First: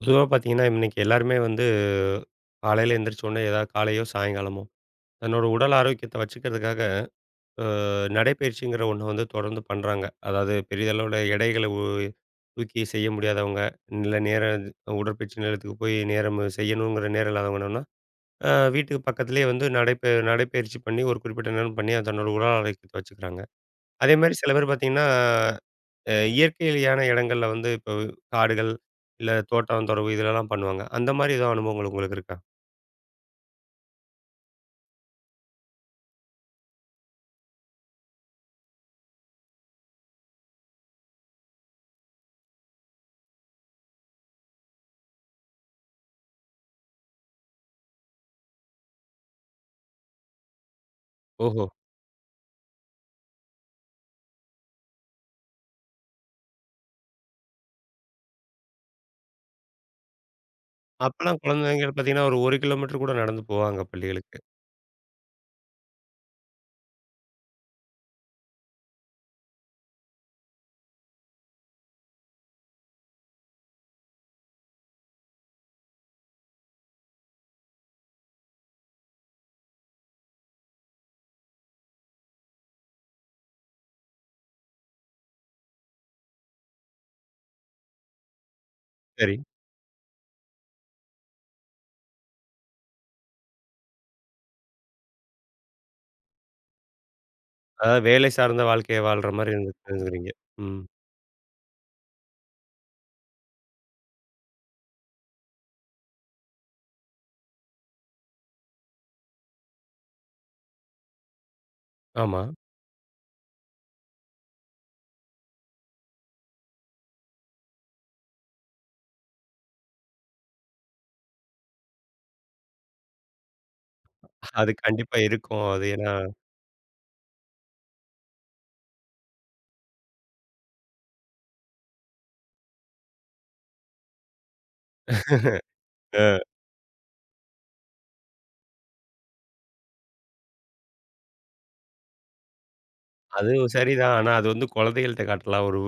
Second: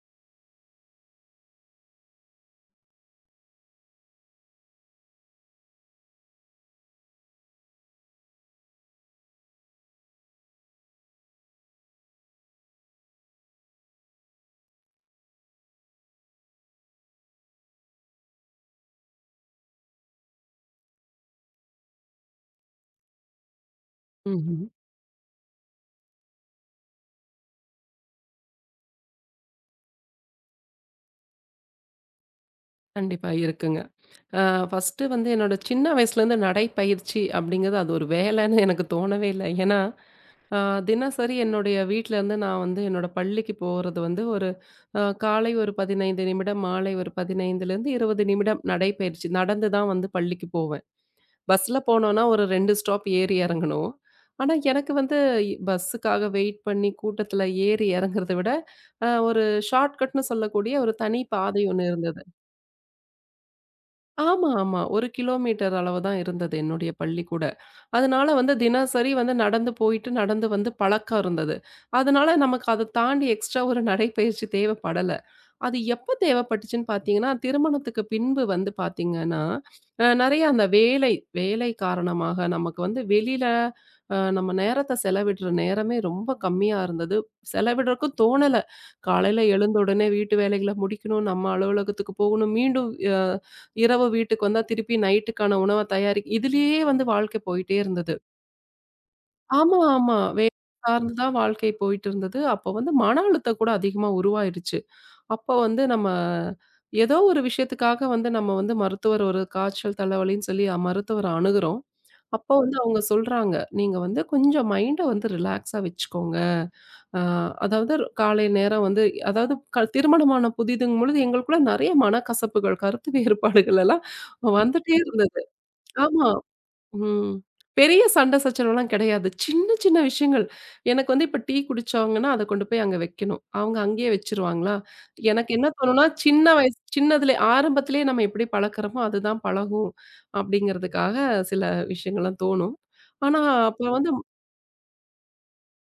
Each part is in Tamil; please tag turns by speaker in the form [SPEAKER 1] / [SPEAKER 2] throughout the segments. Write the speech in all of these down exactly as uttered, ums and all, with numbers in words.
[SPEAKER 1] பொதுவா பார்த்தீங்கன்னா, இன்னைக்கு எல்லாருமே வந்து காலையில எந்திரிச்ச உடனே ஏதாவது காலையோ, சாயங்காலமோ தன்னோட உடல் ஆரோக்கியத்த வச்சுக்கிறதுக்காக, அ நடைப்பயிற்சிங்கிற ஒண்ண வந்து தொடர்ந்து பண்றாங்க. அதாவது பெரிதளவுல எடைகள உ தூக்கி செய்ய முடியாதவங்க, இல்ல நேர உடற்பயிற்சி நிலையத்துக்கு போய் நேரம் செய்யணுங்கிற நேரம் இல்லாதவங்க என்னன்னா, அ வீட்டுக்கு பக்கத்திலேயே வந்து நடைப்ப நடைப்பயிற்சி பண்ணி ஒரு குறிப்பிட்ட நேரம் பண்ணி, அது தன்னோட உடல் ஆரோக்கியத்த வச்சுக்கிறாங்க. அதேமாரி சில
[SPEAKER 2] ம்ஹ்ம்.
[SPEAKER 1] பேர் பார்த்தீங்கன்னா அ இயற்கையான இடங்கள்ல வந்து இப்போ காடுகள், இல்ல தோட்டம், தொரவு இதுலலாம் பண்ணுவாங்க. அந்த மாரி ஏதோ அனுபவங்கள் உங்களுக்கு இருக்கா?
[SPEAKER 2] கண்டிப்பா இருக்குங்க. அ ஃபர்ஸ்ட்டு வந்து என்னோட சின்ன வயசுலேருந்து நடைப்பயிற்சி அப்படிங்கிறது அது ஒரு வேலைன்னு எனக்கு தோணவே இல்ல. ஏன்னா, அ தினசரி என்னுடைய வீட்லருந்து நான் வந்து என்னோட பள்ளிக்கு போறது வந்து ஒரு அ காலை ஒரு பதினைந்து நிமிடம், மாலை ஒரு 15லேருந்து இருபது நிமிடம் நடைப்பயிற்சி. நடந்து தான் வந்து பள்ளிக்கு போவேன்.
[SPEAKER 1] ஓஹோ!
[SPEAKER 2] பஸ்ல போனோம்னா ஒரு ரெண்டு ஸ்டாப் ஏறி இறங்கணும். ஆனா, எனக்கு வந்து பஸ்ஸுக்காக வெயிட் பண்ணி கூட்டத்தில ஏறி இறங்குறத விட, அ ஒரு ஷார்ட்கட்ன்னு சொல்லக்கூடிய ஒரு தனி
[SPEAKER 1] அப்பலாம்
[SPEAKER 2] பாதை ஒண்ணு
[SPEAKER 1] குழந்தைகள்
[SPEAKER 2] இருந்தது.
[SPEAKER 1] பார்த்தீங்கன்னா, ஒரு 1 கிலோமீட்டர் கூட நடந்து போவாங்க பள்ளிகளுக்கு.
[SPEAKER 2] ஆமா, ஆமா. ஒரு கிலோமீட்டர் அளவு தான் இருந்தது என்னுடைய பள்ளி கூட. அதனால வந்து தினசரி வந்து நடந்து போயிட்டு, நடந்து வந்து பழக்கம் இருந்தது. அதனால நமக்கு அத தாண்டி எக்ஸ்ட்ரா ஒரு நடைப்பயிற்சி தேவைப்படல. அது எப்ப தேவைப்பட்டுச்சுன்னு பார்த்தீங்கன்னா, திருமணத்துக்கு பின்பு வந்து பார்த்தீங்கன்னா, அ நெறைய அந்த வேலை வேலை காரணமாக நமக்கு வந்து வெளியில அ நம்ம நேரத்த செலவிடுற நேரமே ரொம்ப கம்மியா இருந்தது. செலவிடுறதுக்கும் தோணல.
[SPEAKER 1] சரி.
[SPEAKER 2] காலையில எழுந்த உடனே வீட்டு வேலைகள முடிக்கணும், நம்ம அலுவலகத்துக்கு போகணும், மீண்டும் அ இரவு வீட்டுக்கு வந்தா திருப்பி நைட்டுக்கான உணவ தயாரிக் இதுலயே வந்து வாழ்க்கை போயிட்டே
[SPEAKER 1] அதாவது
[SPEAKER 2] இருந்தது.
[SPEAKER 1] வேலை சார்ந்த வாழ்க்கைய வாழ்ற மாரி
[SPEAKER 2] ஆமா, ஆமா.
[SPEAKER 1] இருந்துக்குதுங்கிறீங்க.
[SPEAKER 2] வேலை
[SPEAKER 1] ம்.
[SPEAKER 2] சார்ந்து தான் வாழ்க்கை போயிட்டு இருந்தது. அப்போ வந்து மன அழுத்தம் கூட அதிகமா உருவாயிருச்சு. அப்போ வந்து நம்ம ஏதோ ஒரு விஷயத்துக்காக வந்து நம்ம வந்து மருத்துவர் ஒரு காய்ச்சல், தலைவலின்னு சொல்லி மருத்துவர அணுகுறோம்.
[SPEAKER 1] ஆமா.
[SPEAKER 2] அப்போ வந்து அவங்க சொல்றாங்க, "நீங்க வந்து கொஞ்சம் மைண்ட வந்து ரிலாக்ஸா வச்சுக்கோங்க." ஆ அதாவது காலை நேரம் வந்து அதாவது க திருமணமான புதிதுங்கும் பொழுது எங்களுக்குள்ள நெறைய மனக்கசப்புகள், கருத்து வேறுபாடுகள் எல்லாம்
[SPEAKER 1] அது
[SPEAKER 2] வந்துட்டே
[SPEAKER 1] கண்டிப்பா
[SPEAKER 2] இருந்தது.
[SPEAKER 1] இருக்கும். அது ஏன்னா,
[SPEAKER 2] ஆமா. ம். பெரிய சண்டை சச்சரவுலாம் கிடையாது. சின்ன சின்ன விஷயங்கள். எனக்கு வந்து இப்ப டீ குடிச்சாங்கன்னா, அத கொண்டு போய் அங்க வைக்கணும். அவங்க அங்கேயே வச்சுருவாங்களா? எனக்கு என்ன தோணும்னா,
[SPEAKER 1] அ.
[SPEAKER 2] சின்ன வயசு சின்னதுலே ஆரம்பத்திலேயே நம்ம எப்படி பழக்கிறோமோ, அதுதான் பழகும் அப்படிங்கிறதுக்காக சில விஷயங்கள்லாம் தோணும். ஆனா
[SPEAKER 1] அது
[SPEAKER 2] அப்ப வந்து
[SPEAKER 1] சரிதான். ஆனா அது வந்து குழந்தைகள்ட்ட காட்டலாம். ஒரு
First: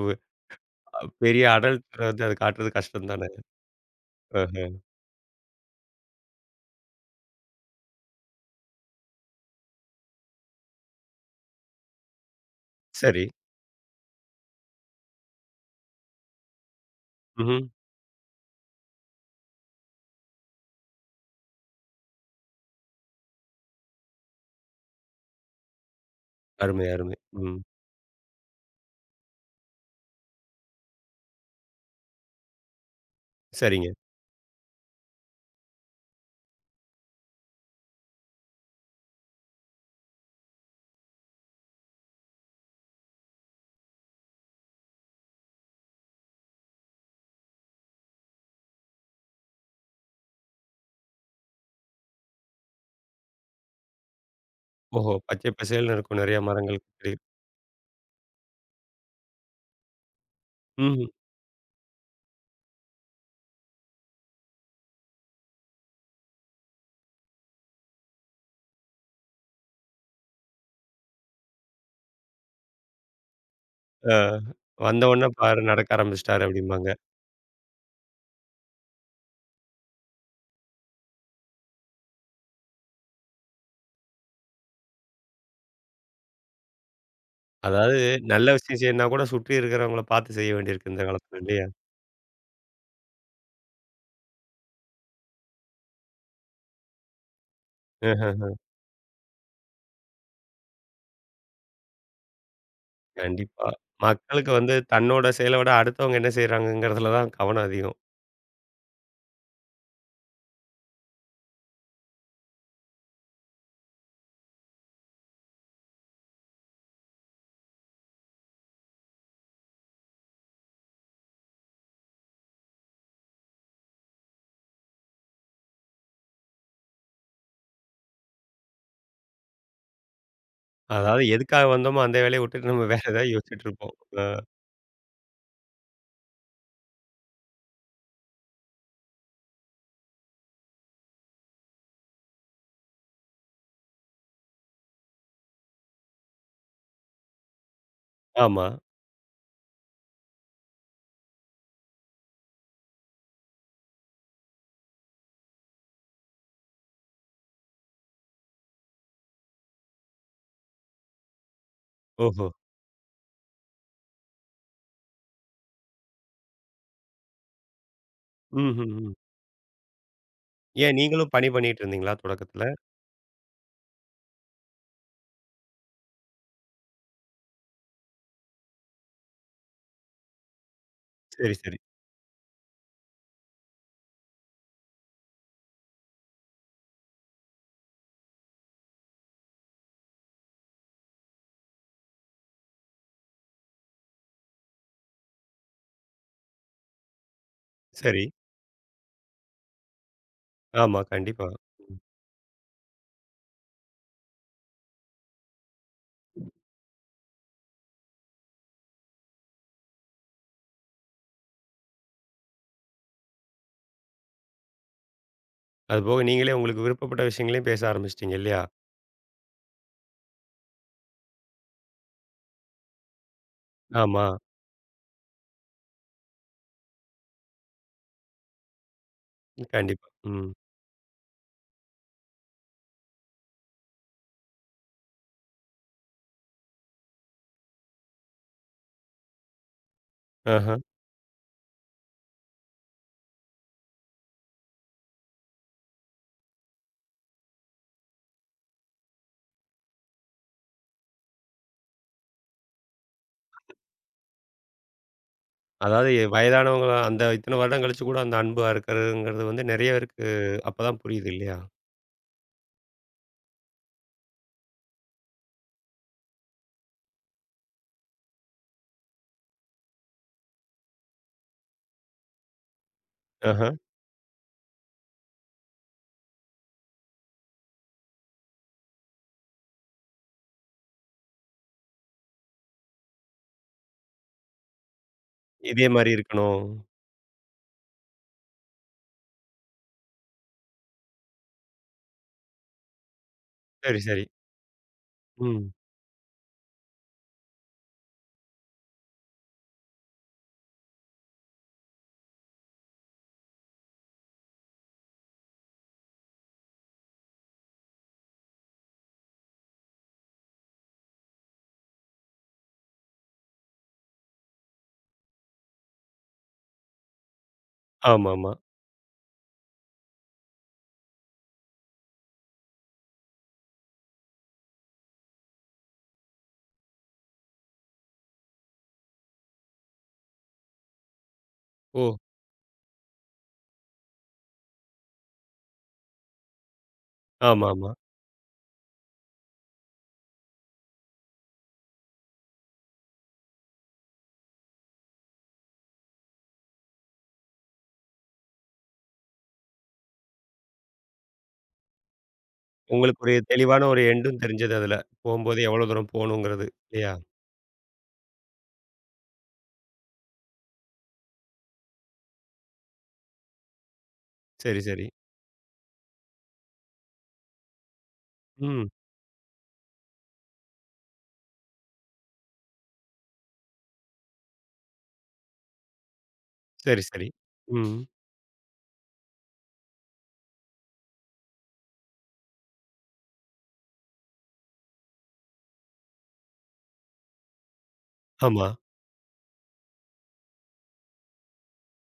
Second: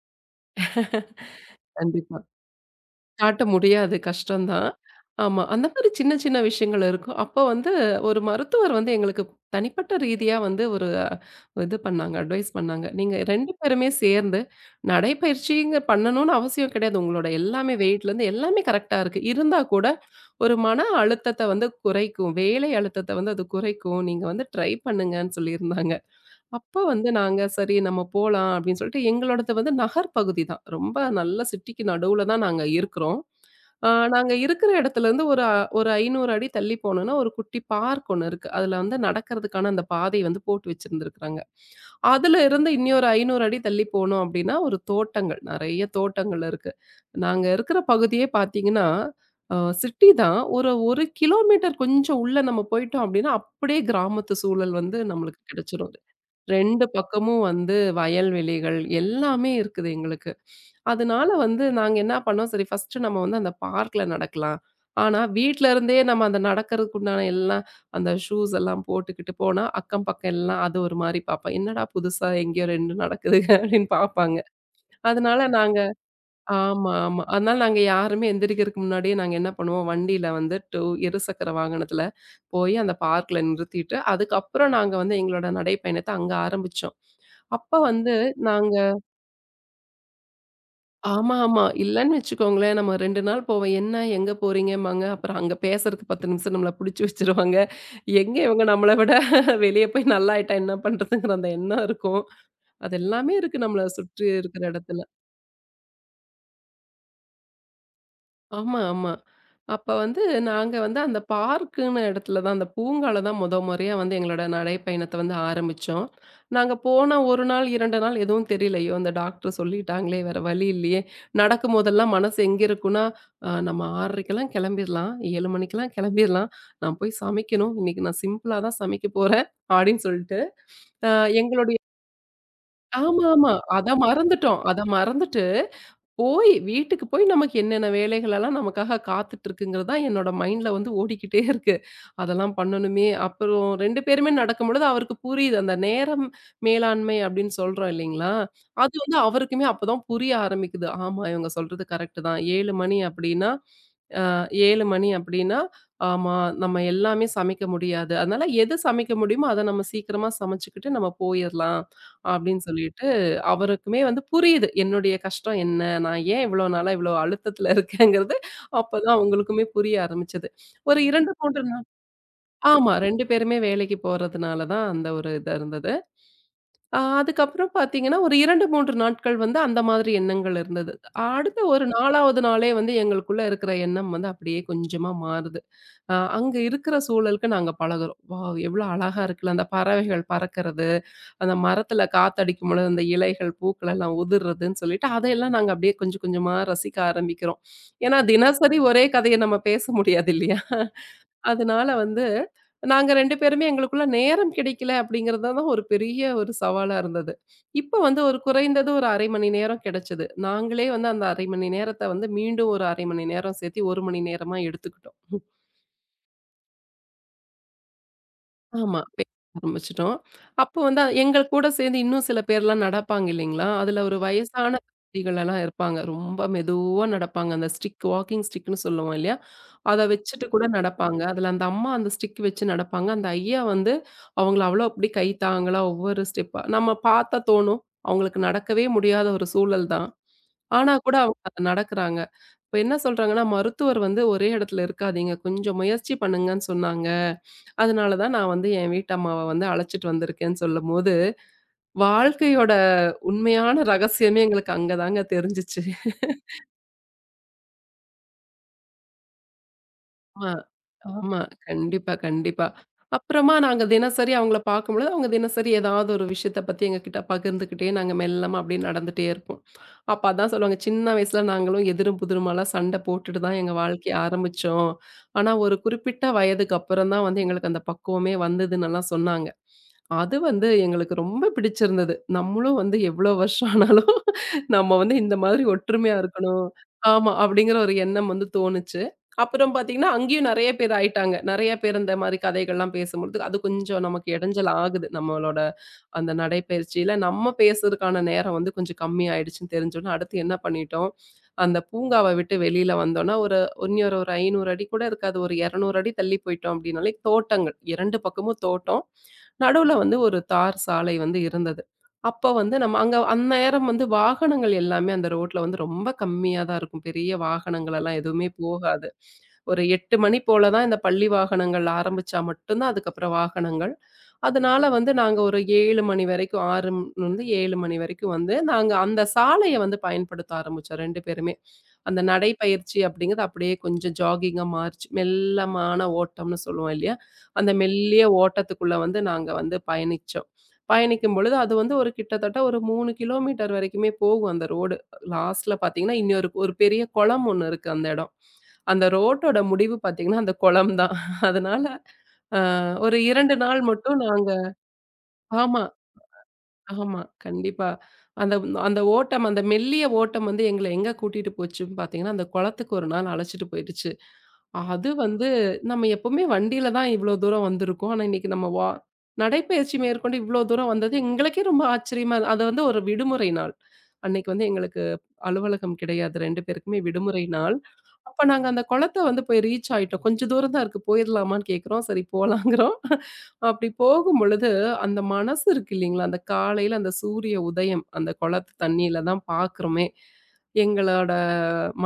[SPEAKER 1] அ பெரிய அடல்ட்ல
[SPEAKER 2] கண்டிப்பா.
[SPEAKER 1] வந்து அது காட்டுறது கஷ்டம் தானே!
[SPEAKER 2] காட்ட முடியாது. கஷ்டம் தான்.
[SPEAKER 1] ஆஹ.
[SPEAKER 2] ஆமா. அந்த மாரி சின்ன சின்ன விஷயங்கள் இருக்கும். அப்போ வந்து ஒரு மருத்துவர் வந்து எங்களுக்கு தனிப்பட்ட ரீதியா வந்து ஒரு அஹ், இது பண்ணாங்க. அட்வைஸ் பண்ணாங்க. "நீங்க
[SPEAKER 1] சரி.
[SPEAKER 2] ரெண்டு பேருமே சேர்ந்து நடைப்பயிற்சிங்க பண்ணணும்னு அவசியம் கிடையாது. உங்களோட
[SPEAKER 1] ம்ஹ்ம்.
[SPEAKER 2] எல்லாமே வெயிட்லேருந்து எல்லாமே கரெக்ட்டா இருக்கு. இருந்தா கூட ஒரு மன அழுத்தத்த வந்து குறைக்கும். வேலை அழுத்தத்த வந்து அது குறைக்கும். நீங்க வந்து ட்ரை பண்ணுங்கன்னு" சொல்லியிருந்தாங்க. அப்ப
[SPEAKER 1] அருமை,
[SPEAKER 2] வந்து
[SPEAKER 1] அருமை.
[SPEAKER 2] நாங்க,
[SPEAKER 1] ம்.
[SPEAKER 2] "சரி நம்ம போலாம்" அப்படின்னு சொல்லிட்டு எங்களோடது வந்து நகர் பகுதி தான். ரொம்ப நல்ல சிட்டிக்கு நடுவுல தான் நாங்க இருக்கிறோம். ஆ
[SPEAKER 1] சரிங்க.
[SPEAKER 2] நாங்க இருக்கிற இடத்துலருந்து ஒரு அ ஒரு ஐநூறு அடி தள்ளி போனோம்னா, ஒரு குட்டி பார்க் ஒண்ணு இருக்கு. அதுல வந்து நடக்கிறதுக்கான அந்த பாதை வந்து போட்டு வச்சிருந்திருக்காங்க. அதுல இருந்து இன்னொரு ஐநூறு அடி தள்ளி போனோம் அப்படின்னா, ஒரு தோட்டங்கள், நெறைய தோட்டங்கள் இருக்கு. நாங்க இருக்கிற பகுதியே பார்த்தீங்கன்னா, அ சிட்டி தான். ஒரு 1 கிலோமீட்டர் கொஞ்சம் உள்ள நம்ம போயிட்டோம் அப்படின்னா, அப்படியே கிராமத்து சூழல் வந்து
[SPEAKER 1] ஓஹோ!
[SPEAKER 2] நம்மளுக்கு
[SPEAKER 1] பச்சை பசேல்னு
[SPEAKER 2] கிடைச்சிரும்.
[SPEAKER 1] இருக்கும். நெறைய மரங்கள்.
[SPEAKER 2] ரெண்டு பக்கமும் வந்து வயல்வெளிகள் எல்லாமே இருக்குது எங்களுக்கு.
[SPEAKER 1] ம்ஹ்ம்.
[SPEAKER 2] அதனால வந்து நாங்க என்ன பண்ணோம், சரி ஃபர்ஸ்ட்டு நம்ம வந்து அந்த பார்க்ல நடக்கலாம். ஆனா வீட்ல இருந்தே நம்ம அந்த நடக்கிறதுக்கு உண்டான எல்லாம் அந்த ஷூஸ் எல்லாம் போட்டுக்கிட்டு போனா, அக்கம் பக்கம் எல்லாம் அது ஒரு மாரி பார்ப்பான். என்னடா புதுசா எங்கேயோ ரெண்டு நடக்குதுங்க அப்படின்னு
[SPEAKER 1] ஆ.
[SPEAKER 2] பார்ப்பாங்க.
[SPEAKER 1] வந்த உடனே
[SPEAKER 2] அதனால
[SPEAKER 1] பாரு
[SPEAKER 2] நாங்க
[SPEAKER 1] நடக்க ஆரம்பிச்சுட்டாரு அப்படிம்பாங்க.
[SPEAKER 2] ஆமா, ஆமா. அதனால நாங்க யாருமே எந்திரிக்கிறதுக்கு முன்னாடியே நாங்க என்ன பண்ணுவோம், வண்டியில வந்து ரெண்டு இருசக்கர வாகனத்துல போய் அந்த பார்க்ல நிறுத்திட்டு, அதுக்கப்புறம் நாங்க வந்து எங்களோட நடைப்பயணத்த அங்க ஆரம்பிச்சோம். அப்ப
[SPEAKER 1] அதாவது
[SPEAKER 2] வந்து
[SPEAKER 1] நல்ல
[SPEAKER 2] நாங்க
[SPEAKER 1] விஷயம் செய்யணும்னா கூட சுற்றி இருக்கிறவங்கள பார்த்து செய்ய வேண்டியிருக்கு இந்த
[SPEAKER 2] ஆமா,
[SPEAKER 1] காலத்துல
[SPEAKER 2] ஆமா.
[SPEAKER 1] இல்லையா?
[SPEAKER 2] இல்லன்னு வச்சுக்கோங்களேன், நம்ம ரெண்டு நாள் போவோம். "என்ன எங்க போறீங்கம்பாங்க?" அப்புறம் அங்க பேசுறதுக்கு பத்து நிமிஷம் நம்மள புடிச்சு வச்சுருவாங்க. எங்க
[SPEAKER 1] ம்ஹ்ஹ்ம்.
[SPEAKER 2] இவங்க நம்மள விட வெளிய போய் நல்லாயிட்டா என்ன பண்றதுங்கிற அந்த எண்ணம் இருக்கும். அது எல்லாமே இருக்கு
[SPEAKER 1] கண்டிப்பா.
[SPEAKER 2] நம்மள சுற்றி
[SPEAKER 1] மக்களுக்கு
[SPEAKER 2] இருக்கிற
[SPEAKER 1] வந்து
[SPEAKER 2] இடத்துல.
[SPEAKER 1] தன்னோட செயல விட அடுத்தவங்க என்ன செய்றாங்கங்கிறதுல தான் கவனம் அதிகம்.
[SPEAKER 2] ஆமா, ஆமா. அப்ப வந்து நாங்க வந்து அந்த பார்க்குன்னு இடத்துல தான், அந்த பூங்கால தான் முத முறையா வந்து எங்களோட நடைப்பயணத்த வந்து ஆரம்பிச்சோம். நாங்க போன ஒரு நாள், ரெண்டு நாள் எதுவும் தெரியலையோ, அந்த டாக்டர் சொல்லிட்டாங்களே வேற வழி இல்லையே. நடக்கும்போதெல்லாம் மனசு எங்க இருக்குன்னா, அ நம்ம 6:30க்கெல்லாம் கிளம்பிர்லாம், ஏழு மணிக்கெல்லாம் கிளம்பிர்லாம். நான் போய் சமைக்கணும். இன்னைக்கு நான் சிம்பிளா தான் சமைக்க போறேன் அப்படின்னு சொல்லிட்டு, அ
[SPEAKER 1] அதாவது எதுக்காக
[SPEAKER 2] எங்களுடைய
[SPEAKER 1] வந்தோமோ அந்த வேலைய விட்டுட்டு நம்ம வேற
[SPEAKER 2] ஆமா,
[SPEAKER 1] ஏதாவது
[SPEAKER 2] ஆமா.
[SPEAKER 1] யோசிச்சுட்டு
[SPEAKER 2] அத
[SPEAKER 1] இருப்போம். அ.
[SPEAKER 2] மறந்துட்டோம். அத மறந்துட்டு போய் வீட்டுக்கு போய் நமக்கு என்னென்ன வேலைகளெல்லாம் நமக்காக காத்துட்ருக்குங்கிறது தான் என்னோட மைண்ட்ல வந்து ஓடிக்கிட்டே இருக்கு. அதெல்லாம் பண்ணணுமே! அப்புறம் ரெண்டு பேருமே நடக்கும்பொழுது அவருக்கு புரியுது. அந்த நேரம் மேலாண்மை அப்படின்னு சொல்றோம் இல்லைங்களா?
[SPEAKER 1] ஆமா.
[SPEAKER 2] அது வந்து அவருக்குமே அப்பதான் புரிய ஆரம்பிக்குது. ஆமா இவங்க சொல்றது கரெக்ட்டு தான். ஏழு மணி அப்படின்னா, அ ஏழு மணி அப்படின்னா, ஆமா நம்ம எல்லாமே சமைக்க முடியாது. அதனால எது சமைக்க முடியுமோ, அத நம்ம சீக்கிரமா சமைச்சுக்கிட்டு நம்ம போயிரலாம்
[SPEAKER 1] ஓஹோ!
[SPEAKER 2] அப்படின்னு சொல்லிட்டு. அவருக்குமே வந்து புரியுது. என்னுடைய கஷ்டம் என்ன? நான் ஏன் இவ்வளோ நாளா இவ்வளோ அழுத்தத்தில இருக்கேங்கிறது
[SPEAKER 1] ம்ஹ்ஹ்ம்.
[SPEAKER 2] அப்பதான் அவங்களுக்குமே புரிய ஆரம்பிச்சது.
[SPEAKER 1] ஏன்
[SPEAKER 2] ஒரு
[SPEAKER 1] நீங்களும்
[SPEAKER 2] ரெண்டு,
[SPEAKER 1] பணி
[SPEAKER 2] மூணு
[SPEAKER 1] பண்ணிட்டு
[SPEAKER 2] நாள்
[SPEAKER 1] இருந்தீங்களா தொடக்கத்துல?
[SPEAKER 2] ஆமா ரெண்டு பேருமே வேலைக்கு போறதுனால தான் அந்த ஒரு இது இருந்தது. அ அதுக்கப்புறம் பார்த்தீங்கன்னா, ஒரு ரெண்டு, மூணு நாட்கள் வந்து அந்த மாதிரி எண்ணங்கள் இருந்தது.
[SPEAKER 1] சரி,
[SPEAKER 2] அடுத்த
[SPEAKER 1] சரி,
[SPEAKER 2] ஒரு 4வது நாளே வந்து எங்களுக்குள்ள இருக்கிற எண்ணம் வந்து அப்படியே கொஞ்சமா மாறுது. அ அங்க இருக்கிற சூழலுக்கு நாங்க பழகுறோம். வாவ்! எவ்வளோ அழகா இருக்குல்ல அந்த பறவைகள் பறக்கிறது. அந்த மரத்துல காத்தடிக்கும் பொழுது அந்த இலைகள், பூக்கள் எல்லாம் உதிர்றதுன்னு சொல்லிட்டு, அதையெல்லாம் நாங்க அப்படியே கொஞ்சம் கொஞ்சமா ரசிக்க ஆரம்பிக்கிறோம். ஏன்னா
[SPEAKER 1] சரி.
[SPEAKER 2] தினசரி ஒரே கதைய நம்ம பேச முடியாது இல்லையா?
[SPEAKER 1] ஆமா, கண்டிப்பா.
[SPEAKER 2] அதனால
[SPEAKER 1] ம்.
[SPEAKER 2] வந்து நாங்க ரெண்டு பேருமே எங்களுக்குள்ள நேரம் கிடைக்கல அப்படிங்கிறது தான் ஒரு பெரிய ஒரு சவாலா இருந்தது. இப்ப வந்து ஒரு குறைந்தது ஒரு அரை மணி நேரம் கிடைச்சது. நாங்களே வந்து அந்த அரை மணி நேரத்த வந்து மீண்டும் ஒரு அரை மணி நேரம் சேர்த்து ஒரு மணி நேரமா எடுத்துக்கிட்டோம்.
[SPEAKER 1] அதுபோக நீங்களே உங்களுக்கு விருப்பப்பட்ட விஷயங்களையும் பேச ஆரம்பிச்சுட்டீங்க இல்லையா?
[SPEAKER 2] ஆமா. பேச ஆரம்பிச்சுட்டோம். அப்போ வந்து எங்கள் கூட சேர்ந்து இன்னும் சில பேர்லாம் நடப்பாங்க இல்லைங்களா? அதுல ஒரு
[SPEAKER 1] ஆமா.
[SPEAKER 2] வயசான பாட்டிகளெல்லாம் இருப்பாங்க. ரொம்ப மெதுவா நடப்பாங்க. அந்த ஸ்டிக் வாக்கிங் ஸ்டிக்ன்னு சொல்லுவோம் இல்லையா? அத
[SPEAKER 1] கண்டிப்பா.
[SPEAKER 2] வச்சுட்டு
[SPEAKER 1] ம்.
[SPEAKER 2] கூட நடப்பாங்க. அதுல அந்த அம்மா அந்த ஸ்டிக் வச்சு நடப்பாங்க. அந்த ஐயா வந்து அவங்கள அவ்வளோ அப்படி கை தாங்கலா ஒவ்வொரு ஸ்டெப்பா நம்ம பார்த்தா தோணும். அவங்களுக்கு நடக்கவே முடியாத ஒரு சூழல் தான்.
[SPEAKER 1] ஆஹ.
[SPEAKER 2] ஆனா கூட அவங்க அத நடக்குறாங்க. இப்ப என்ன சொல்றாங்கன்னா, மருத்துவர் வந்து ஒரே இடத்துல இருக்காதீங்க. கொஞ்சம் முயற்சி பண்ணுங்கன்னு சொன்னாங்க. அதனால தான் நான் வந்து என் வீட்டம்மாவ வந்து அழைச்சிட்டு வந்திருக்கேன்னு சொல்லும்போது, வாழ்க்கையோட உண்மையான ரகசியமே எங்களுக்கு அங்க தாங்க தெரிஞ்சுச்சு.
[SPEAKER 1] அதாவது வயதானவங்கள அந்த இத்தன வருடம் கழிச்சு கூட அந்த அன்பா இருக்கிறதுங்கிறது வந்து நெறைய பேருக்கு
[SPEAKER 2] ஆமா,
[SPEAKER 1] அப்பதான் புரியுது
[SPEAKER 2] ஆமா.
[SPEAKER 1] இல்லையா?
[SPEAKER 2] கண்டிப்பா, கண்டிப்பா. அப்புறமா நாங்க தினசரி அவங்கள பார்க்கும்பொழுது, அவங்க தினசரி ஏதாவது ஒரு விஷயத்த பத்தி எங்ககிட்ட பகிர்ந்துக்கிட்டே நாங்க மெல்லமா அப்படியே நடந்துட்டே இருப்போம். அப்ப அதான் சொல்லுவாங்க, "சின்ன வயசுல நாங்களும் எதிரும் புதிருமாலாம் சண்டை போட்டுட்டு தான்
[SPEAKER 1] ஆஹா.
[SPEAKER 2] எங்க வாழ்க்கைய ஆரம்பிச்சோம். ஆனா ஒரு குறிப்பிட்ட வயதுக்கு அப்புறம் தான் வந்து எங்களுக்கு அந்த பக்குவமே வந்ததுன்னெல்லாம்" சொன்னாங்க. அது வந்து எங்களுக்கு ரொம்ப பிடிச்சிருந்தது. நம்மளும் வந்து எவ்வளோ வருஷம் ஆனாலும் நம்ம வந்து இந்த மாதிரி
[SPEAKER 1] இதே மாரி
[SPEAKER 2] ஒற்றுமையா
[SPEAKER 1] இருக்கணும்.
[SPEAKER 2] இருக்கணும். ஆமா, அப்படிங்கிற ஒரு எண்ணம் வந்து தோணுச்சு. அப்புறம் பார்த்தீங்கன்னா, அங்கேயும் நெறைய பேர் ஆயிட்டாங்க. நெறைய பேர் இந்த மாரி கதைகள்லாம் பேசும்பொழுது, அது
[SPEAKER 1] சரி,
[SPEAKER 2] கொஞ்சம்
[SPEAKER 1] சரி.
[SPEAKER 2] நமக்கு இடைஞ்சல் ஆகுது. நம்மளோட
[SPEAKER 1] ம்.
[SPEAKER 2] அந்த நடைப்பயிற்சியில நம்ம பேசுறதுக்கான நேரம் வந்து கொஞ்சம் கம்மி ஆயிடுச்சுன்னு தெரிஞ்சோனே, அடுத்து என்ன பண்ணிட்டோம், அந்த பூங்காவ விட்டு வெளியில வந்தோம்னா, ஒரு இன்னொரு ஒரு ஐநூறு அடி கூட இருக்காது. ஒரு இருநூறு அடி தள்ளி போயிட்டோம் அப்படின்னாலே தோட்டங்கள். ரெண்டு பக்கமும் தோட்டம். நடுவுல வந்து ஒரு தார் சாலை வந்து இருந்தது. அப்ப வந்து நம்ம அங்க அந்நேரம் வந்து வாகனங்கள் எல்லாமே அந்த ரோட்ல வந்து ரொம்ப கம்மியா தான் இருக்கும். பெரிய வாகனங்கள் எல்லாம் எதுவுமே
[SPEAKER 1] ஆமாமா.
[SPEAKER 2] போகாது. ஒரு எட்டு மணி போல தான் இந்த பள்ளி வாகனங்கள் ஆரம்பிச்சா மட்டும் தான் அதுக்கப்புறம் வாகனங்கள். அதனால வந்து நாங்க ஒரு ஏழு மணி வரைக்கும் ஆறு லிருந்து ஏழு மணி வரைக்கும் வந்து நாங்க அந்த சாலைய வந்து பயன்படுத்த ஆரம்பிச்சோம் ரெண்டு பேருமே.
[SPEAKER 1] ஓ!
[SPEAKER 2] அந்த நடைப்பயிற்சி அப்படிங்கிறது அப்படியே கொஞ்சம் ஜாகிங்கா மாறிச்சு. மெல்லமான ஓட்டம்னு சொல்லுவோம் இல்லையா? அந்த
[SPEAKER 1] ஆமாமா.
[SPEAKER 2] மெல்லிய ஓட்டத்துக்குள்ள வந்து நாங்க வந்து பயணிச்சோம். பயணிக்கும் பொழுது அது வந்து ஒரு கிட்டத்தட்ட ஒரு மூணு கிலோமீட்டர் வரைக்குமே போகும் அந்த ரோடு. லாஸ்ட்ல பார்த்தீங்கன்னா, இன்னொரு ஒரு பெரிய குளம் ஒண்ணு இருக்கு அந்த இடம். அந்த ரோட்டோட முடிவு பார்த்தீங்கன்னா, அந்த குளம் தான். அதனால அ ஒரு
[SPEAKER 1] உங்களுக்கு ஒரு
[SPEAKER 2] ரெண்டு நாள்
[SPEAKER 1] தெளிவான ஒரு
[SPEAKER 2] மட்டும்
[SPEAKER 1] எண்டும்
[SPEAKER 2] நாங்க
[SPEAKER 1] தெரிஞ்சது அதுல. போம்போது
[SPEAKER 2] ஆமா,
[SPEAKER 1] எவ்வளோ தூரம் போணுங்கிறது இல்லையா?
[SPEAKER 2] ஆமா. கண்டிப்பா. அந்த அந்த ஓட்டம், அந்த மெல்லிய ஓட்டம் வந்து எங்கள எங்க கூட்டிட்டு போச்சுன்னு பார்த்தீங்கன்னா, அந்த குளத்துக்கு ஒரு நாள் அழைச்சிட்டு போயிடுச்சு.
[SPEAKER 1] சரி, சரி.
[SPEAKER 2] அது வந்து நம்ம எப்பவுமே வண்டியில தான் இவ்வளோ தூரம் வந்திருக்கோம். ஆனா இன்னைக்கு நம்ம
[SPEAKER 1] ம்.
[SPEAKER 2] வா நடைப்பயிற்சி மேற்கொண்டு இவ்வளோ தூரம் வந்தது எங்களுக்கே ரொம்ப ஆச்சரியமா இரு- அது வந்து ஒரு விடுமுறை நாள். அன்னைக்கு வந்து எங்களுக்கு அலுவலகம் கிடையாது. ரெண்டு பேருக்குமே
[SPEAKER 1] சரி, சரி.
[SPEAKER 2] விடுமுறை நாள்.
[SPEAKER 1] ம்.
[SPEAKER 2] அப்ப நாங்க அந்த குளத்த வந்து போய் ரீச் ஆயிட்டோம். கொஞ்சம் தூரம் தான் இருக்கு போயிரலாமான்னு கேட்குறோம். சரி போலாங்கிறோம். அப்படி போகும்பொழுது, அந்த மனசு இருக்கு இல்லீங்களா? அந்த காலையில அந்த சூரிய உதயம், அந்த
[SPEAKER 1] ஆமா.
[SPEAKER 2] குளத்து தண்ணீல தான் பார்க்குறோமே. எங்களோட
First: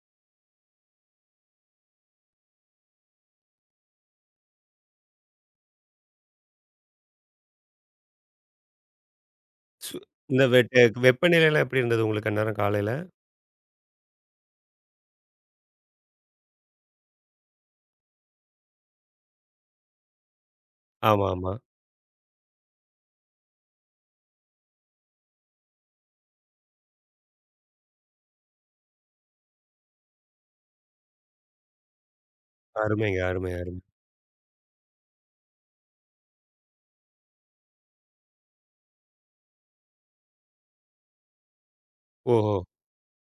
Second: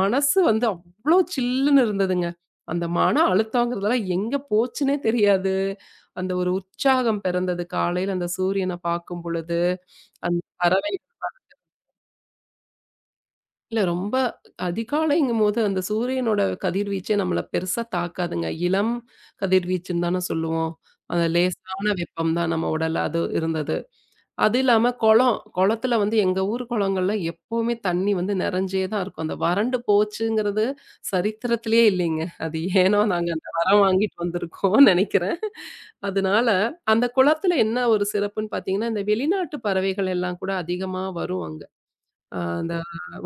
[SPEAKER 2] மனசு வந்து அவ்ளோ சில்லுன்னு இருந்ததுங்க. அந்த மன அழுத்தங்கிறதெல்லாம் எங்க போச்சுன்னே தெரியாது. அந்த ஒரு உற்சாகம் பிறந்தது காலையில அந்த சூரியன பார்க்கும் பொழுது.
[SPEAKER 1] சு
[SPEAKER 2] அந்த
[SPEAKER 1] இந்த
[SPEAKER 2] பறவை
[SPEAKER 1] வெட் வெப்பநிலைலாம் எப்படி இருந்தது உங்களுக்கு அந்நேரம் காலையில?
[SPEAKER 2] இல்ல ரொம்ப அதிகாலைங்கும்போது அந்த சூரியனோட கதிர்வீச்சே நம்மள பெருசா தாக்காதுங்க. இளம் கதிர்வீச்சுன்னு தானே சொல்லுவோம். அந்த
[SPEAKER 1] ஆமாமா.
[SPEAKER 2] லேசான வெப்பம் தான் நம்ம உடல்ல அது இருந்தது. அது இல்லாம குளம், குளத்துல வந்து எங்க ஊர் குளங்கள்ல எப்பவுமே தண்ணி வந்து நிறைஞ்சே தான் இருக்கும். அந்த வறண்டு போச்சுங்கிறது சரித்திரத்திலேயே இல்லைங்க. அது ஏனோ
[SPEAKER 1] அருமைங்க,
[SPEAKER 2] நாங்க அந்த
[SPEAKER 1] அருமை, அருமை.
[SPEAKER 2] வரம் வாங்கிட்டு வந்திருக்கோம்னு நினைக்கிறேன். அதனால அந்த குளத்துல என்ன ஒரு சிறப்புன்னு பார்த்தீங்கன்னா, இந்த வெளிநாட்டு பறவைகள் எல்லாம் கூட அதிகமா வரும் அங்க. அ
[SPEAKER 1] ஓஹோ!
[SPEAKER 2] அந்த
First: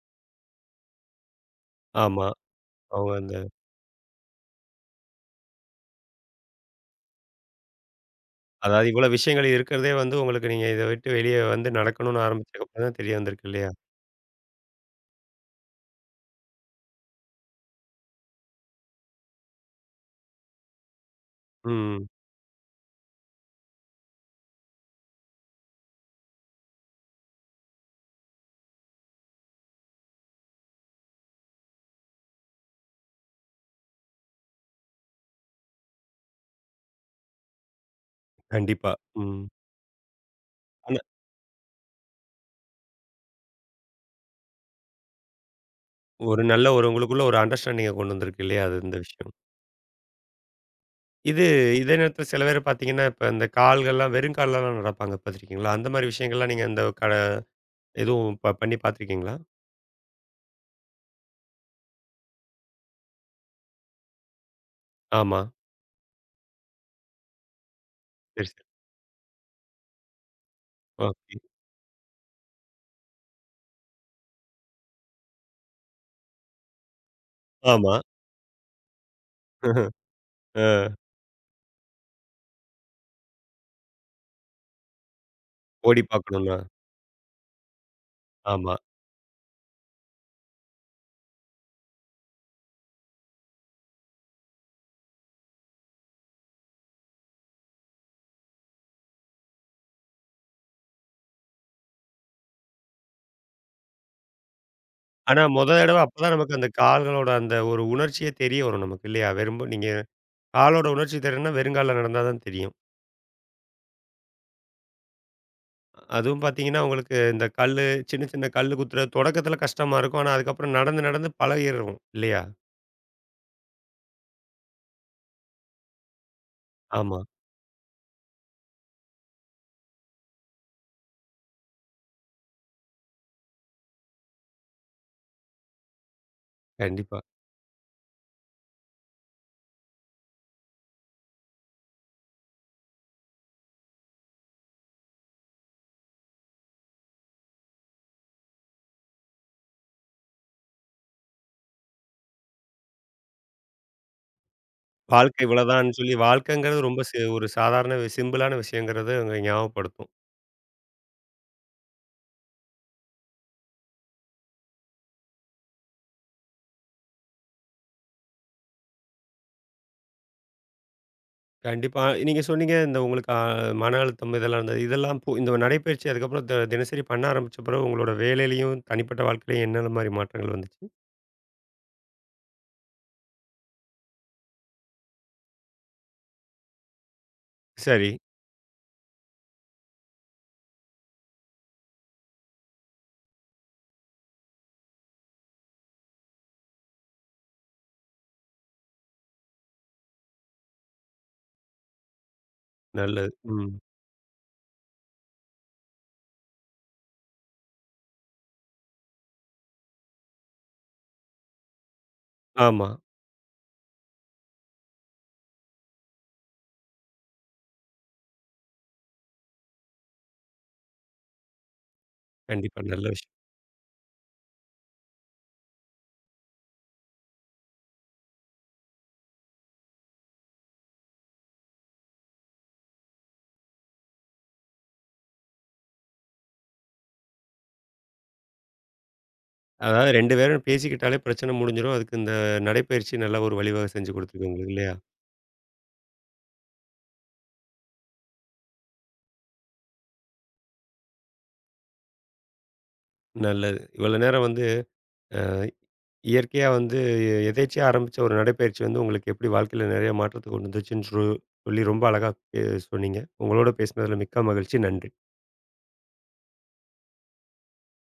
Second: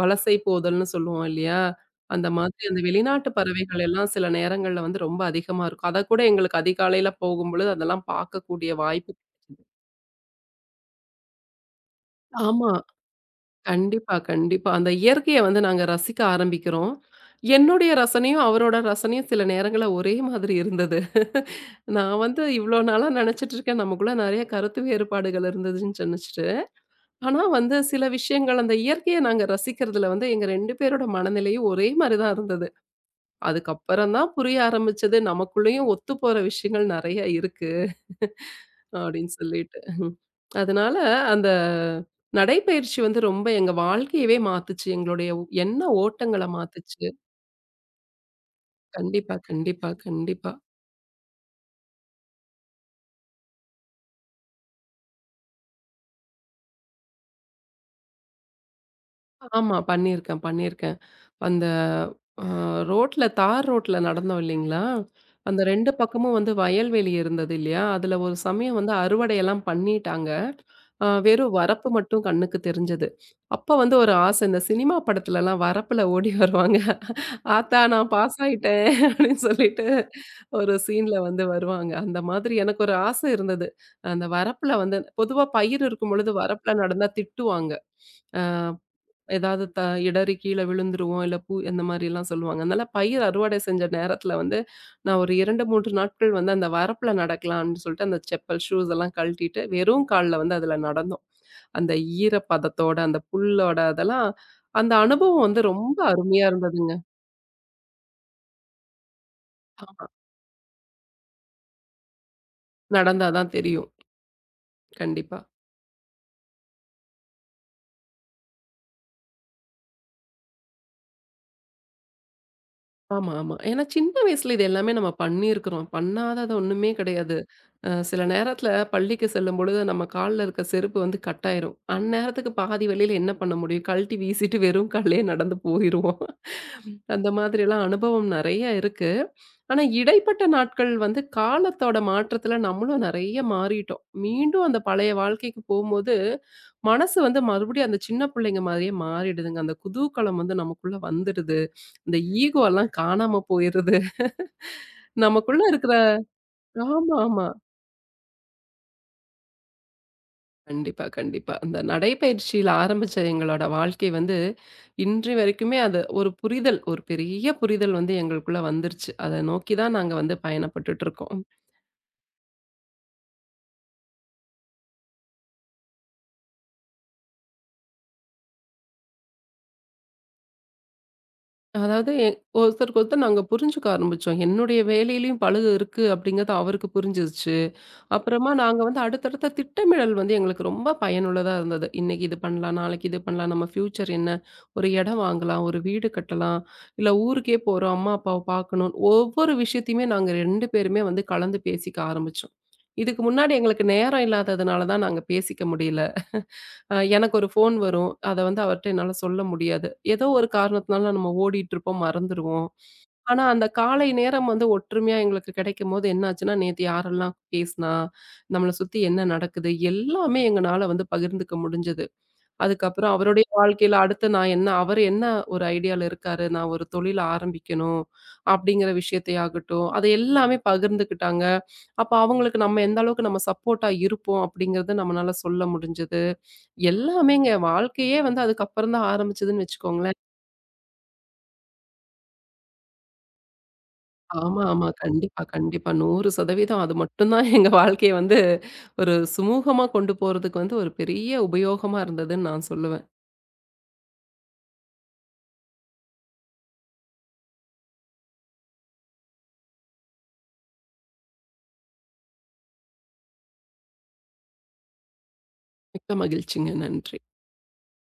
[SPEAKER 2] வலசை போதல்ன்னு சொல்லுவோம் இல்லையா?
[SPEAKER 1] ஆமா.
[SPEAKER 2] அந்த மாதிரி அந்த
[SPEAKER 1] அவங்க
[SPEAKER 2] வெளிநாட்டு
[SPEAKER 1] அந்த
[SPEAKER 2] பறவைகள் எல்லாம் சில நேரங்கள்ல வந்து ரொம்ப அதிகமா இருக்கும். அதக்கூட எங்களுக்கு அதிகாலையில போகும்பொழுது அதெல்லாம் பார்க்கக்கூடிய
[SPEAKER 1] அதாவது இவ்வளோ
[SPEAKER 2] வாய்ப்பு.
[SPEAKER 1] விஷயங்கள் இருக்கிறதே வந்து உங்களுக்கு நீங்க இத விட்டு வெளிய வந்து நடக்கணும்னு
[SPEAKER 2] ஆமா.
[SPEAKER 1] ஆரம்பிச்சதுக்கப்புறம் தான் தெரிய வந்திருக்கு இல்லையா?
[SPEAKER 2] கண்டிப்பா, கண்டிப்பா. அந்த இயற்கைய வந்து நாங்க ரசிக்க ஆரம்பிக்கிறோம். என்னுடைய ரசனையும், அவரோட ரசனையும் சில நேரங்கள்ல ஒரே மாதிரி இருந்தது.
[SPEAKER 1] ம்.
[SPEAKER 2] நான் வந்து இவ்ளோ நாளா நெனச்சிட்டு இருக்கேன், நமக்குள்ள நெறைய கருத்து வேறுபாடுகள் இருந்ததுன்னு நெனச்சுட்டு. ஆனா வந்து சில விஷயங்கள் அந்த இயற்கைய நாங்க ரசிக்கிறதுல வந்து எங்க ரெண்டு பேரோட மனநிலையும் ஒரே மாரி தான் இருந்தது. அதுக்கப்புறம் தான் புரிய ஆரம்பிச்சது, நமக்குள்ளேயும் ஒத்துப்போற விஷயங்கள் நெறைய இருக்கு.
[SPEAKER 1] கண்டிப்பா.
[SPEAKER 2] அப்படின்னு
[SPEAKER 1] ம்.
[SPEAKER 2] சொல்லிட்டு. ம். அதனால
[SPEAKER 1] ஆனா,
[SPEAKER 2] அந்த நடைப்பயிற்சி வந்து ரொம்ப எங்க வாழ்க்கையவே மாத்துச்சு. எங்களுடைய ஒ- எண்ண
[SPEAKER 1] ஒரு
[SPEAKER 2] ஓட்டங்கள
[SPEAKER 1] நல்ல ஒரு
[SPEAKER 2] மாத்துச்சு.
[SPEAKER 1] உங்களுக்குள்ள ஒரு அண்டர்ஸ்டாண்டிங்க கொண்டு வந்திருக்கு இல்லையா? அது இந்த விஷயம்.
[SPEAKER 2] கண்டிப்பா, கண்டிப்பா, கண்டிப்பா.
[SPEAKER 1] இது இதே நேரத்தில சில பேர் பார்த்தீங்கன்னா, இப்ப இந்த கால்கள்லாம் வெறும் கால்லலாம் நடப்பாங்க பார்த்துருக்கீங்களா? அந்த மாரி விஷயங்கள்லாம் நீங்க அந்த கட எதுவும் ப பண்ணி பார்த்துருக்கீங்களா?
[SPEAKER 2] ஆமா. பண்ணியிருக்கேன், பண்ணியிருக்கேன். அந்த அ ரோட்ல தார் ரோட்ல நடந்தோம் இல்லைங்களா?
[SPEAKER 1] ஆமா.
[SPEAKER 2] அந்த ரெண்டு பக்கமும் வந்து வயல்வெளி இருந்தது இல்லையா? அதுல ஒரு
[SPEAKER 1] சரி, சரி.
[SPEAKER 2] சமயம் வந்து அறுவடையெல்லாம் பண்ணிட்டாங்க. அ
[SPEAKER 1] ஓகே.
[SPEAKER 2] வெறும் வரப்பு மட்டும் கண்ணுக்கு தெரிஞ்சது. அப்ப வந்து ஒரு ஆசை. இந்த சினிமா படத்துலலாம் வரப்புல ஓடி வருவாங்க. "ஆத்தா
[SPEAKER 1] ஆமா.
[SPEAKER 2] நான் பாஸ் ஆயிட்டேன்" அப்படின்னு சொல்லிட்டு ஒரு
[SPEAKER 1] அ
[SPEAKER 2] சீன்ல வந்து வருவாங்க. அந்த மாதிரி எனக்கு ஒரு ஆசை இருந்தது. அந்த வரப்புல வந்து பொதுவா பயிர்
[SPEAKER 1] ஓடி
[SPEAKER 2] இருக்கும்பொழுது
[SPEAKER 1] பார்க்கணும்னா.
[SPEAKER 2] வரப்புல நடந்தா திட்டுவாங்க. அ
[SPEAKER 1] ஆமா.
[SPEAKER 2] ஏதாவது த இடறி கீழ விழுந்துருவோம். இல்ல பூ அந்த மாரிலாம் சொல்லுவாங்க. அதனால பயிர் அறுவடை செஞ்ச நேரத்துல வந்து, நான் ஒரு ரெண்டு, மூணு நாட்கள் வந்து அந்த வரப்புல நடக்கலாம்ன்னு சொல்லிட்டு, அந்த செப்பல், ஷூஸ் எல்லாம் கழட்டிட்டு, வெறும் கால்ல வந்து அதுல நடந்தோம். அந்த ஈரப்பதத்தோட, அந்த புல்லோட அதெல்லாம் அந்த
[SPEAKER 1] ஆனா,
[SPEAKER 2] அனுபவம் வந்து
[SPEAKER 1] மொத தடவ
[SPEAKER 2] ரொம்ப
[SPEAKER 1] அப்பதான்
[SPEAKER 2] அருமையா
[SPEAKER 1] நமக்கு அந்த
[SPEAKER 2] இருந்ததுங்க.
[SPEAKER 1] கால்களோட அந்த ஒரு உணர்ச்சியே தெரிய வரும் நமக்கு இல்லையா? வெறும் நீங்க ஆளோட உணர்ச்சி திறன்னா வெறுங்கால்ல நடந்தா தான் தெரியும்.
[SPEAKER 2] நடந்தா தான் தெரியும். கண்டிப்பா.
[SPEAKER 1] அதுவும் பார்த்தீங்கன்னா, உங்களுக்கு இந்த கல்லு சின்ன சின்ன கல்லு குத்துற தொடக்கத்தில கஷ்டமா இருக்கும். ஆனா, அதுக்கப்புறம் நடந்து நடந்து பழகிரும் இல்லையா?
[SPEAKER 2] ஆமா, ஆமா. ஏன்னா சின்ன வயசுல இது எல்லாமே நம்ம பண்ணியிருக்கிறோம். பண்ணாதது ஒண்ணுமே
[SPEAKER 1] ஆமா,
[SPEAKER 2] கிடையாது. அ சில நேரத்துல பள்ளிக்கு செல்லும்பொழுது நம்ம கால்ல இருக்க செருப்பு வந்து கட்டாயிரும். அந்நேரத்துக்கு பாதி வழியில என்ன பண்ண முடியும்? கழட்டி வீசிட்டு வெறும் கால்லயே நடந்து போயிருவோம்.
[SPEAKER 1] கண்டிப்பா.
[SPEAKER 2] அந்த மாதிரிலாம் அனுபவம் நெறைய இருக்கு. ஆனா இடைப்பட்ட நாட்கள் வந்து காலத்தோட மாற்றத்துல நம்மளும் நெறைய மாறிட்டோம். மீண்டும் அந்த பழைய வாழ்க்கைக்கு போம்போது, மனசு வந்து மறுபடியும் அந்த சின்ன பிள்ளைங்க மாதிரியே மாறிடுதுங்க. அந்த குதூகலம் வந்து நமக்குள்ள வந்துடுது. இந்த ஈகோலாம் காணாம போயிருது.
[SPEAKER 1] வாழ்க்கை
[SPEAKER 2] நமக்குள்ள இருக்கிற
[SPEAKER 1] இவ்வளோதான்னு சொல்லி வாழ்க்கைங்கிறது ரொம்ப
[SPEAKER 2] ஆமா,
[SPEAKER 1] சி ஒரு
[SPEAKER 2] ஆமா.
[SPEAKER 1] சாதாரண வி- சிம்பிளான விஷயங்கிறது அங்க ஞாபகப்படுத்தும்.
[SPEAKER 2] கண்டிப்பா, கண்டிப்பா. அந்த நடைப்பயிற்சியில ஆரம்பிச்ச எங்களோட வாழ்க்கை வந்து, இன்று வரைக்குமே அது ஒரு புரிதல், ஒரு பெரிய புரிதல் வந்து எங்களுக்குள்ள வந்துருச்சு. அத நோக்கி தான் நாங்க வந்து பயணப்பட்டுட்டு இருக்கோம்.
[SPEAKER 1] கண்டிப்பா. நீங்க சொன்னீங்க இந்த உங்களுக்கு அ மன அழுத்தம் இதெல்லாம் இருந்தது. இதெல்லாம் போ இந்த நடைப்பயிற்சி அதுக்கப்புறம் த தினசரி பண்ண ஆரம்பிச்ச பிறகு உங்களோட வேலையிலயும், தனிப்பட்ட வாழ்க்கையிலயும் என்னென்ன மாரி மாற்றங்கள் வந்துச்சு?
[SPEAKER 2] அதாவது எ ஒருத்தருக்கு ஒருத்தர் நாங்க புரிஞ்சுக்க ஆரம்பிச்சோம். என்னுடைய வேலையிலயும் பளு இருக்கு அப்படிங்கிறது அவருக்கு புரிஞ்சிருச்சு.
[SPEAKER 1] சரி,
[SPEAKER 2] அப்புறமா நாங்க வந்து அடுத்தடுத்த திட்டமிடல் வந்து எங்களுக்கு ரொம்ப பயனுள்ளதா இருந்தது. இன்னைக்கு இது பண்ணலாம், நாளைக்கு இது பண்ணலாம், நம்ம ஃபியூச்சர் என்ன? ஒரு இடம் வாங்கலாம், ஒரு வீடு கட்டலாம், இல்ல ஊருக்கே போறோம், அம்மா அப்பாவ பார்க்கணும். ஒவ்வொரு விஷயத்தையுமே நாங்க ரெண்டு பேருமே வந்து கலந்து பேசிக்க ஆரம்பிச்சோம். இதுக்கு
[SPEAKER 1] நல்லது.
[SPEAKER 2] முன்னாடி
[SPEAKER 1] ம்.
[SPEAKER 2] எங்களுக்கு நேரம் இல்லாததுனால தான் நாங்க பேசிக்க முடியல. அ எனக்கு ஒரு ஃபோன் வரும். அத வந்து அவர்ட்ட என்னால சொல்ல முடியாது. ஏதோ ஒரு காரணத்தினால நம்ம ஓடிட்டு இருப்போம், மறந்துருவோம்.
[SPEAKER 1] ஆமா.
[SPEAKER 2] ஆனா, அந்த காலை நேரம் வந்து ஒற்றுமையா எங்களுக்கு கிடைக்கும்போது என்ன ஆச்சுன்னா, நேத்து யாரெல்லாம் பேசினா? நம்மள சுத்தி என்ன நடக்குது? எல்லாமே எங்கனால வந்து பகிர்ந்துக்க முடிஞ்சது.
[SPEAKER 1] கண்டிப்பா. நல்ல
[SPEAKER 2] அதுக்கப்புறம்
[SPEAKER 1] விஷயம்.
[SPEAKER 2] அவருடைய வாழ்க்கையில அடுத்து நான் என்ன அவர் என்ன ஒரு ஐடியால இருக்காரு? நான் ஒரு தொழில் ஆரம்பிக்கணும் அப்படிங்கிற விஷயத்தையாகட்டும், அது எல்லாமே பகிர்ந்துக்கிட்டாங்க. அப்ப அவங்களுக்கு நம்ம எந்த அளவுக்கு நம்ம சப்போர்ட்டா இருப்போம் அப்படிங்கிறத நம்மனால சொல்ல முடிஞ்சது. எல்லாமேங்க வாழ்க்கையே வந்து அதுக்கப்புறம் தான் ஆரம்பிச்சதுன்னு
[SPEAKER 1] அதாவது
[SPEAKER 2] வச்சுக்கோங்களேன்.
[SPEAKER 1] இரண்டு பேரும் பேசிக்கிட்டாலே பிரச்சனை முடிஞ்சிரும். அதுக்கு இந்த நடைப்பயிற்சி நல்ல ஒரு வழிவகை செஞ்சு குடுத்துருக்கு
[SPEAKER 2] ஆமா,
[SPEAKER 1] உங்களுக்கு
[SPEAKER 2] ஆமா.
[SPEAKER 1] இல்லையா?
[SPEAKER 2] கண்டிப்பா, கண்டிப்பா. நூறு சதவீதம் அது மட்டும் தான் எங்க வாழ்க்கைய வந்து ஒரு சுமூகமா கொண்டு போறதுக்கு வந்து ஒரு பெரிய உபயோகமா இருந்ததுன்னு நான் சொல்லுவேன்.
[SPEAKER 1] நல்லது. இவ்வளோ நேரம் வந்து இயற்கையா வந்து எதேர்ச்சியா ஆரம்பிச்ச ஒரு நடைப்பயிற்சி வந்து உங்களுக்கு எப்படி வாழ்க்கையில நெறைய மாற்றத்த கொண்டு வந்துச்சுன்னு சொ சொல்லி ரொம்ப அழகா பே சொன்னீங்க. உங்களோட பேசினதில மிக்க மகிழ்ச்சி. நன்றி.
[SPEAKER 2] மிக்க மகிழ்ச்சிங்க. நன்றி.